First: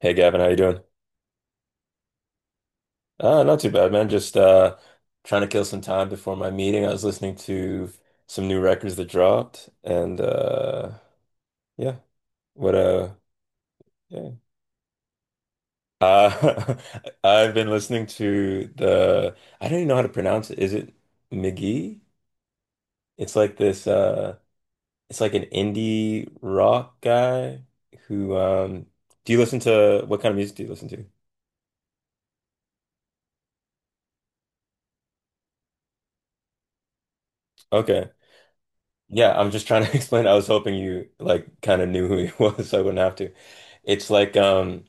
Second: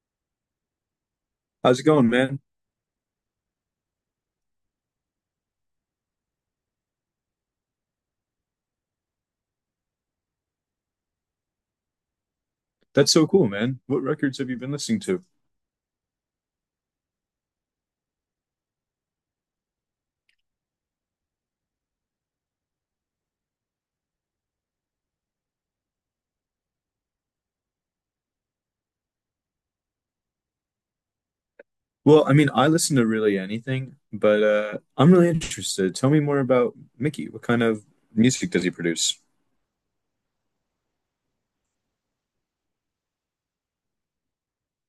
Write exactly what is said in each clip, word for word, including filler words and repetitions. Hey Gavin, how you doing? How's it going, man? Uh, not too bad, man. Just uh, trying to kill some time before my meeting. I was listening to some new records that dropped, and uh, yeah, what That's uh, so cool, man. What yeah. records have you been listening to? Uh, I've been listening to the I don't even know how to pronounce it. Is it McGee? It's like this. Uh, it's like an indie rock guy who. Um, do you listen to what kind of music do you listen to? Well, I mean, I listen to really anything, but uh, I'm really interested. Tell me more about Mickey. What kind of Okay. music does he produce? Yeah, I'm just trying to explain. I was hoping you like kind of knew who he was, so I wouldn't have to. It's like um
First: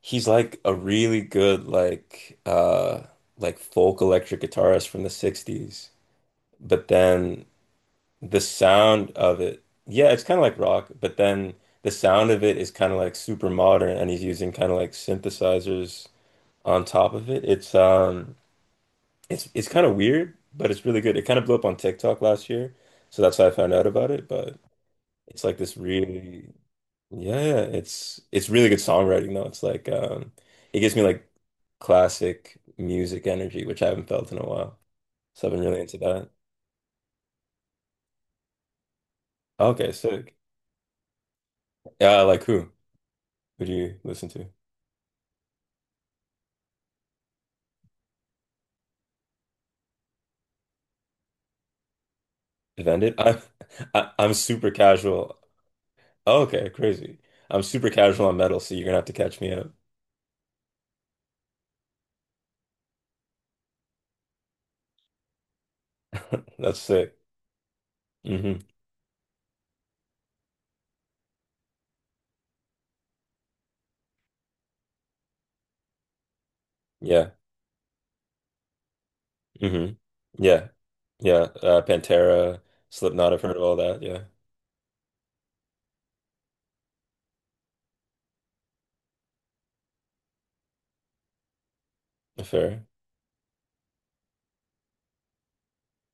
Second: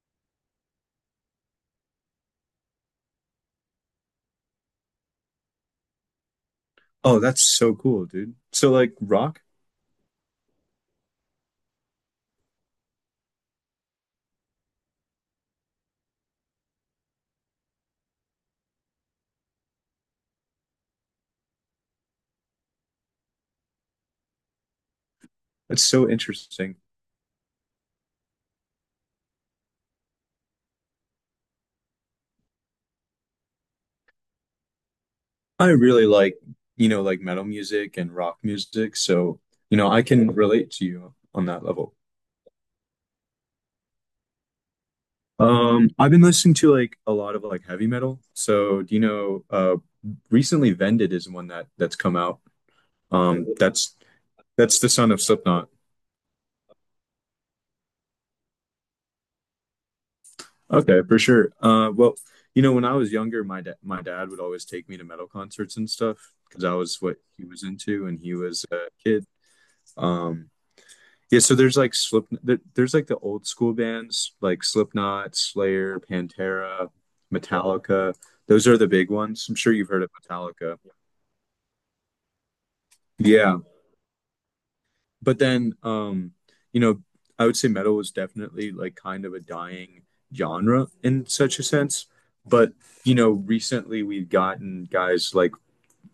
he's like a really good like uh like folk electric guitarist from the sixties. But Oh, that's then so cool, dude. the So, like, sound of rock? it, yeah, it's kind of like rock, but then the sound of it is kind of like super modern and he's using kind of like synthesizers on top of it. It's um it's it's kind of weird, but it's really good. It kind of blew up on TikTok last year, so that's how I found out about it, but. It's like this That's so really, interesting. yeah, yeah, it's it's really good songwriting though. It's like um it gives me like classic music energy, which I haven't felt in a while. So I've been I really into really that. like, you know, like metal music and rock music. So, you know, Okay, I can sick. relate to you on that level. Yeah, like who? Who do you listen to? Um, I've been listening to like a lot of like heavy metal. So, do you know, uh, recently Vended is one that that's come out. Defended? I'm Um, that's I, I'm super That's the son of casual. Slipknot. Oh, okay, crazy. I'm super casual on metal, so you're gonna have to catch me up. Okay, for sure. Uh, well, you know, when I was younger, my dad my dad would always take me to metal concerts and stuff because I That's was sick. what he was into, and he hmm was a kid. Um, yeah, so there's like Slip, there- there's like the old school bands like Slipknot, Slayer, Pantera, Yeah. Metallica. Those are the big ones. I'm sure you've hmm heard of Yeah. Metallica. Yeah. Uh, Pantera, Slipknot, I've heard Yeah. of all that. Yeah. But then, um, you know, I would say metal was definitely like kind of a dying genre in such a sense. But, Fair. you know, recently we've gotten guys like,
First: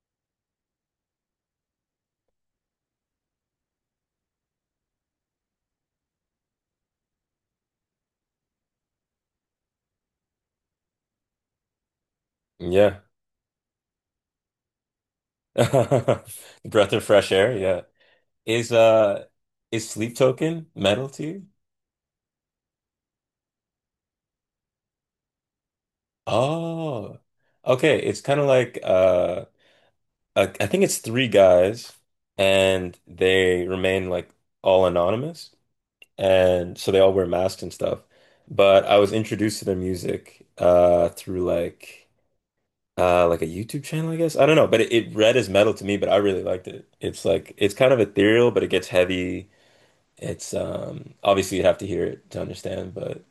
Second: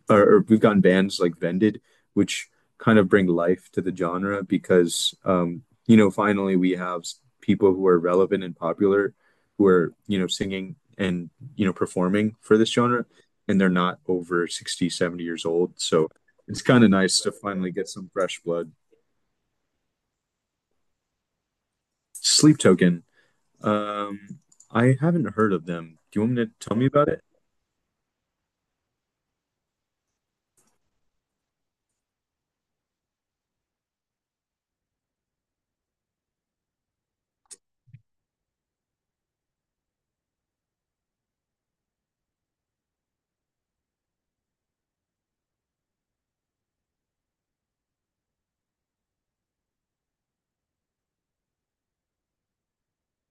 or, or we've gotten bands like Vended, which kind of bring life to the genre because, um, you know, finally we have people who are relevant and popular who are, you know, singing and, you know, performing for this Yeah. genre. And they're not over sixty, seventy years old. So it's kind of Breath of nice fresh to air, finally yeah. get some fresh blood. Is uh is sleep token metal to you? Sleep Token. Um, I haven't heard of them. Do you want me to tell me about Oh. it? Okay, it's kind of like uh I I think it's three guys and they remain like all anonymous and so they all wear masks and stuff. But I was introduced to their music uh through like uh like a YouTube channel, I guess. I don't know, but it, it read as metal to me, but I really liked it. It's like it's kind of ethereal, but it gets heavy. It's um obviously you'd have to hear it to understand, but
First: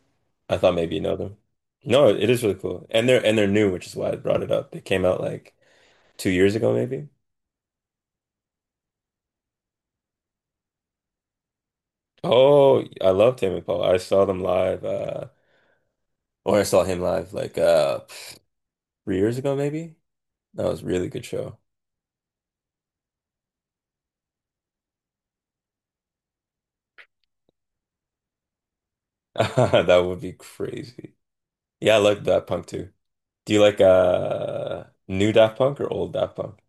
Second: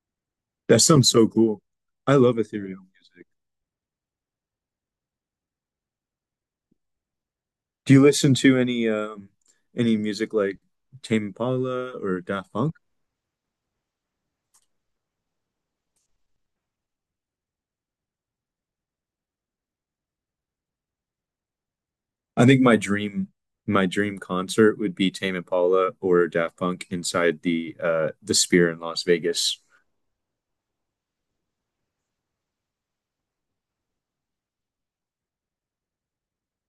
I thought That maybe you sounds know so them. cool. No, I it love is really ethereal cool. And they're music. and they're new, which is why I brought it up. They came out like two years ago maybe. Do you listen to any um any music like Tame Impala or Daft Punk? Oh, I love Tame Impala. I saw them live, uh or I saw him live like uh three years ago maybe. That was a really good show. I think my dream my dream concert would be Tame Impala or Daft Punk inside the uh the Sphere in Las Vegas. That would be crazy. Yeah, I like Daft Punk too. Do you like uh new Daft Punk or old Daft Punk?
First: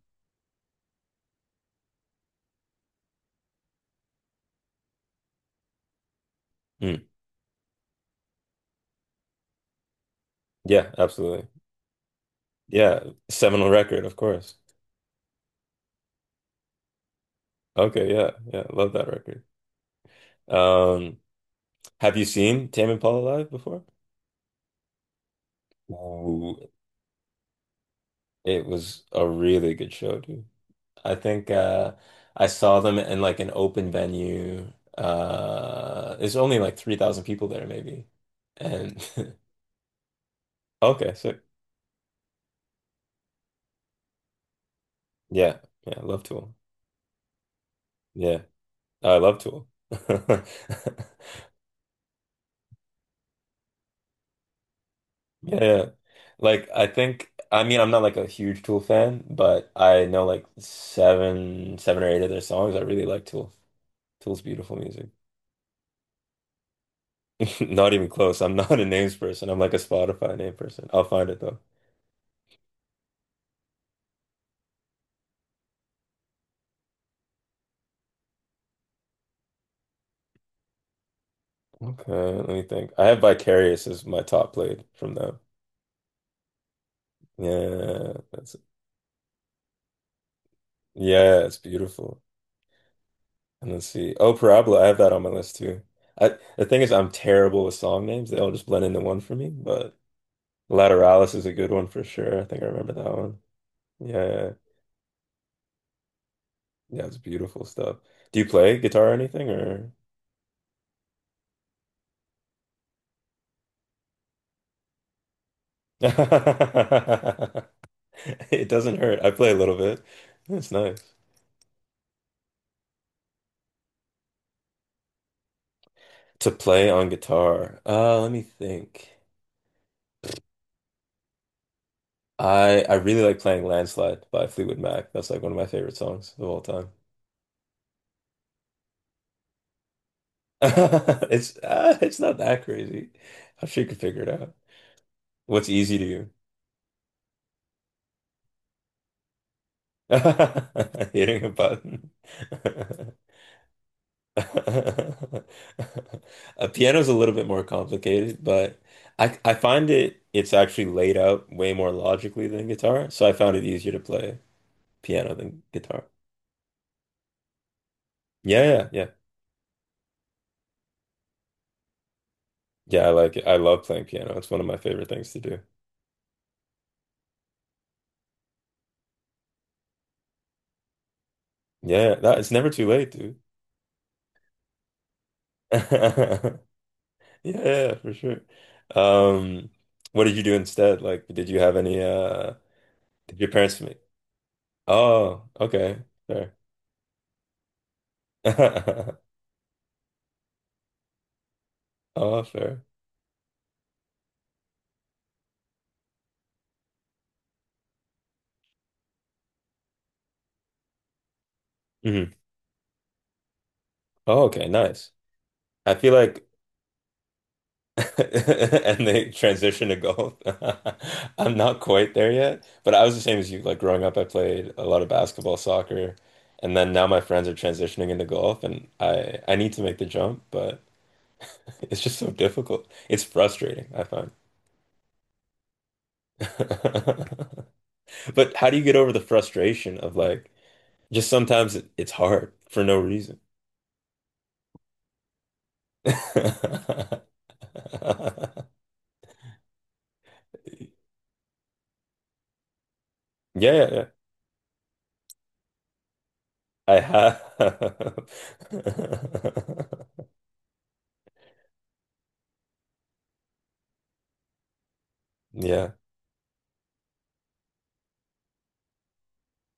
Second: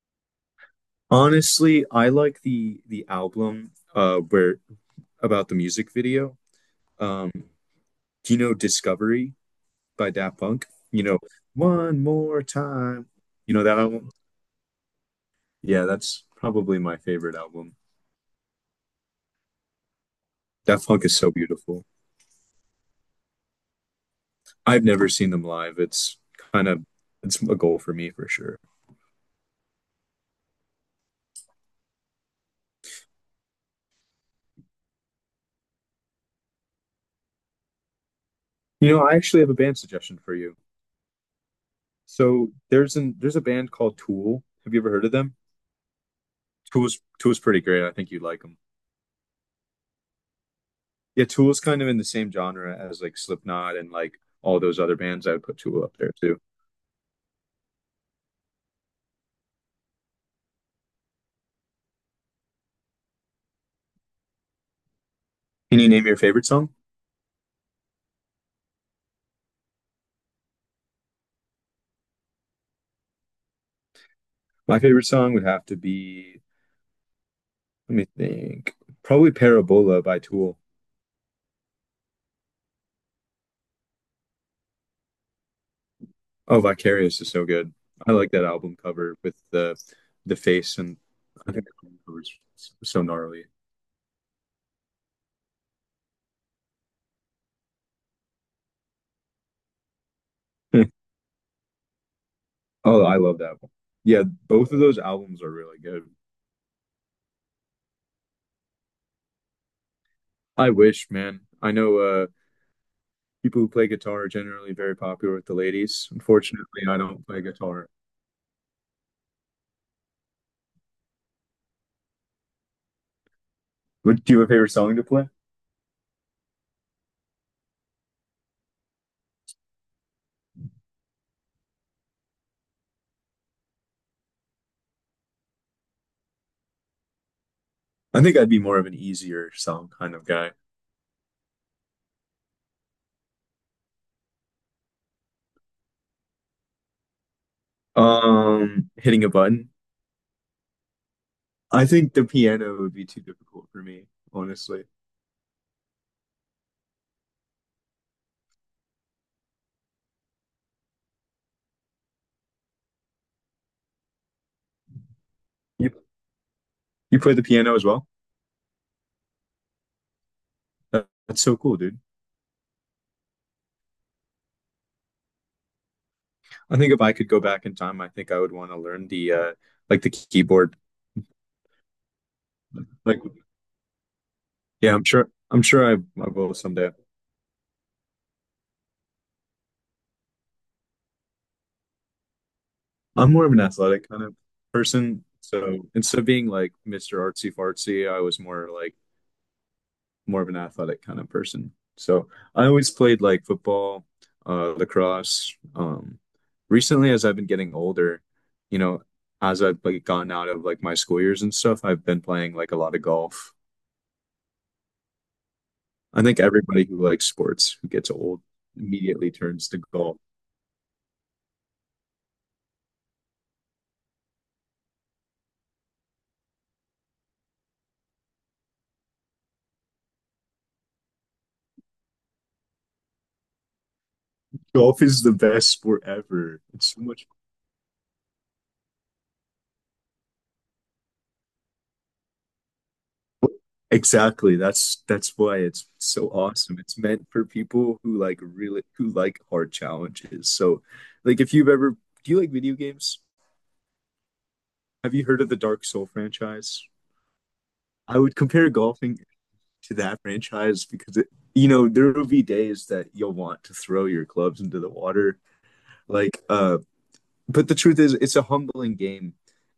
Honestly, I like the the album uh where about the music video. Mm. Um, do you know Discovery? By Daft Punk. Yeah, You know, absolutely. one more Yeah, time. You know seminal that record, album? of course. Yeah, that's probably my favorite album. Okay, yeah, yeah, love that record. Daft Punk is Um, so beautiful. have you seen Tame Impala Live before? I've never seen them live. It's Ooh, kind of, it's a goal for me for sure. it was a really good show, dude. I think uh I saw them in like an open venue. Uh there's only like three thousand people there maybe. You And know, I actually have a band suggestion for you. okay, so So there's an there's a band called Tool. Have you ever heard of them? yeah. Yeah, I love Tool. Tool's Tool's pretty great. I think you'd Yeah. like them. I love Tool. Yeah, Tool's kind of in the same genre as like Slipknot and like all those other bands. I would put Yeah, Tool yeah. up there too. Like I think I mean I'm not like a huge Tool fan, but I know like seven seven or eight of their songs. I really like Tool. Tool's beautiful music. Can you name your favorite song? Not even close. I'm not a names person. I'm like a Spotify name person. I'll find it though. My favorite song would have to be, let me think. Probably Parabola by Tool. Okay, let me think. I have Vicarious as my top played from them. Oh, Vicarious is so good. I Yeah, like that that's album cover with the the face and yeah, I it's think the album beautiful. cover's s- so gnarly. And let's see. Oh, Parabola, I have that on my list too. I The thing is I'm terrible with song names. They all just blend into one for me, but Lateralis is a good one for sure. I think I remember Oh, that I love one. that one. Yeah, Yeah, both of those albums are really good. yeah, it's beautiful stuff. Do you play guitar or anything or I wish, man. I know uh people who play guitar are generally very popular with the ladies. Unfortunately, I don't play guitar. It doesn't hurt. I play a little bit. It's nice. What, do you have a favorite song to play? To play on guitar. Uh, let me think. I I really like playing Landslide by Fleetwood Mac. That's like one of my favorite songs of all time. I think I'd be more of an easier song kind of guy. It's uh, it's not that crazy. I'm sure you can figure it out. What's easy to you? Um, hitting a button. Hitting a I button. think the piano would be too difficult for me, honestly. A piano's a little bit more complicated, but I I find it it's actually laid out way more logically than guitar, so I found it easier to play piano than You guitar. you play the piano as well? Yeah, yeah, yeah. That- That's so cool, dude. Yeah, I like it. I love playing piano. It's one of my favorite things to do. I think if I could go back in time, I think I would want to learn the uh like the keyboard. Yeah, that it's never too late, Like dude. yeah, I'm sure I'm sure I I will Yeah, someday. yeah, for sure. Um, what did you do instead? Like, did you have any uh I'm did more your of an parents make? athletic kind of person, Oh, so okay. instead of being Fair. like mister Artsy Fartsy, I was more like more of an athletic kind of person. So Oh, I fair. always played like football, uh, lacrosse. Um, recently, as I've been getting older, you know, as I've like gone out of like my school years and stuff, I've been Mhm. playing like a lot of golf. Oh, okay, nice. I feel I think like everybody who likes sports who gets old And they immediately turns to transition to golf. golf. I'm not quite there yet, but I was the same as you. Like growing up, I played a lot of basketball, soccer, and then now my friends are transitioning into golf, and I I need to make the jump, but it's just so difficult. It's frustrating, I find. Golf is the best sport ever. It's so much. But how do you get over the frustration of like just sometimes it, it's hard for no reason? Exactly. That's that's why it's so awesome. It's meant for people who like really who like hard challenges. So, like if you've ever, do you like video games? Yeah, yeah, yeah. Have you heard of the Dark Soul franchise? I have. I would compare golfing to that franchise because it, you know, there will be days that you'll want to throw your clubs into the water. Yeah. Like uh but the truth is, it's a humbling game.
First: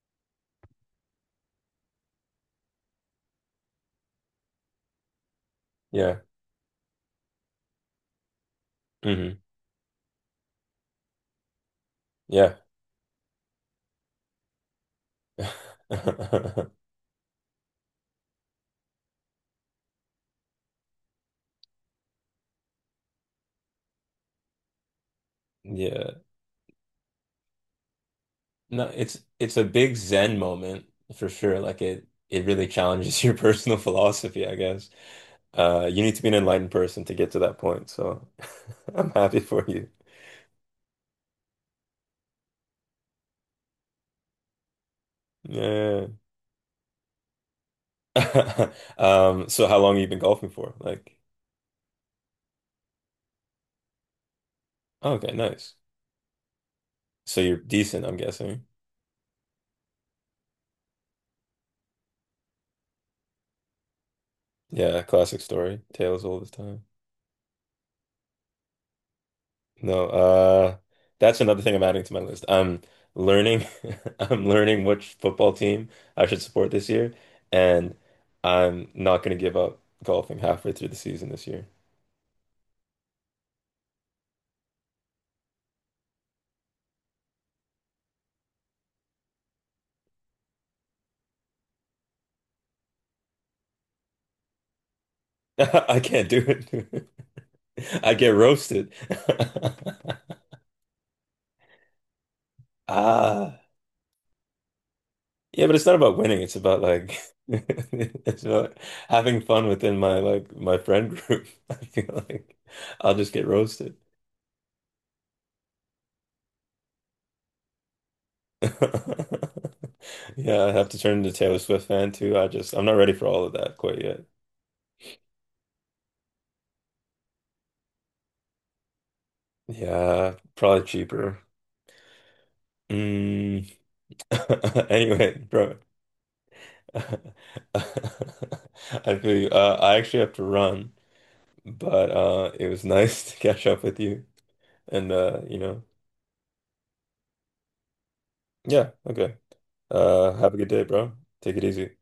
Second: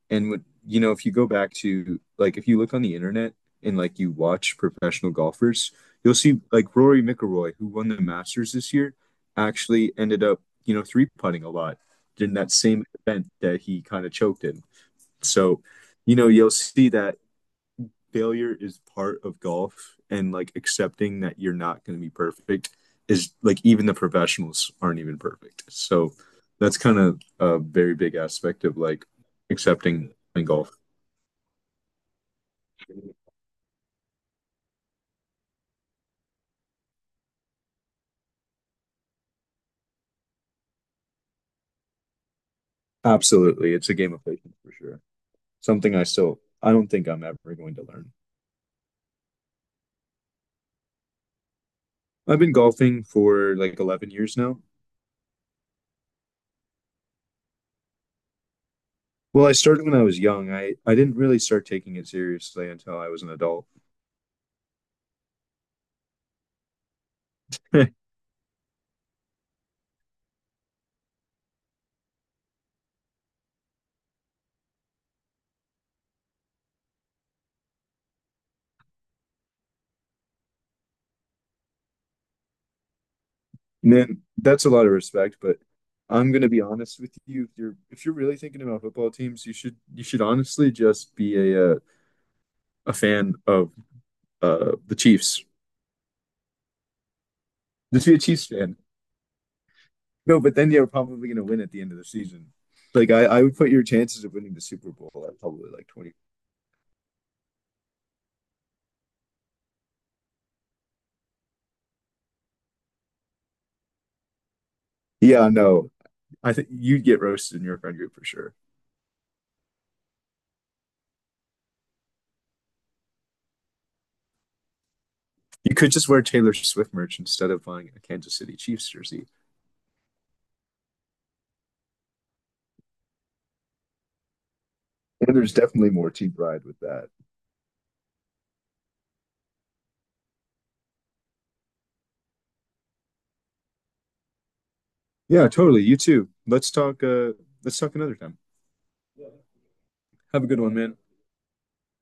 And when, you know, if you go back to like if you look on the internet and like you watch professional golfers, you'll Yeah. see like Rory McIlroy, who won the Masters this year, hmm actually ended up, you know, three putting a lot in that Yeah. same event that he kind of choked in. So, you know, you'll see that failure is part of golf and like accepting that you're not going to be perfect is, like, even the professionals aren't even perfect. So Yeah. that's kind of a very big aspect of No, like it's it's a big accepting Zen in golf. moment for sure. Like it it really challenges your personal philosophy, I guess. Uh, you need to be an enlightened person to get to that point. So I'm happy for you. Absolutely. It's a game of patience for sure. Something I Yeah. still, I don't think I'm ever going to learn. Um, so how long have you been golfing for? Like, I've been golfing for like eleven years now. okay, nice. So you're decent, I'm guessing. Well, I started when I was young. I I didn't really start taking it seriously until I was an adult. Yeah, classic story. Tales all the time. No, uh, That's another thing I'm adding to my list. I'm Learning, I'm learning which football team I should support this year, and I'm not going to give up golfing halfway through the season this year. Man, that's a lot of respect, but I'm gonna be honest with you. If you're if you're really thinking about football teams, you should you should honestly just be a uh, a fan of uh the Chiefs. I can't do it. Just I be a get Chiefs fan. roasted. No, but then you're probably gonna win at the end of the season. Like I, I would Ah, put your chances of winning the Super Bowl at yeah, probably but it's like not twenty. about winning. It's about like it's about having fun within my like my friend group. I feel like I'll just get roasted. Yeah, no. I think you'd get roasted in your friend group for sure. Yeah, I have to turn into Taylor Swift fan too. I just I'm not ready for all of that quite yet. You could just wear Taylor Swift merch instead of buying a Kansas City Chiefs jersey. Yeah, probably cheaper. Mm. And Anyway, there's bro. definitely more team pride with I that. feel you. Uh, I actually have to run, but uh, it was nice to catch up with you. And uh, Yeah, you totally. know, You too. Let's talk uh let's talk another time. yeah, okay. Uh, Have a Have a good good one, day, man. bro. Take it easy.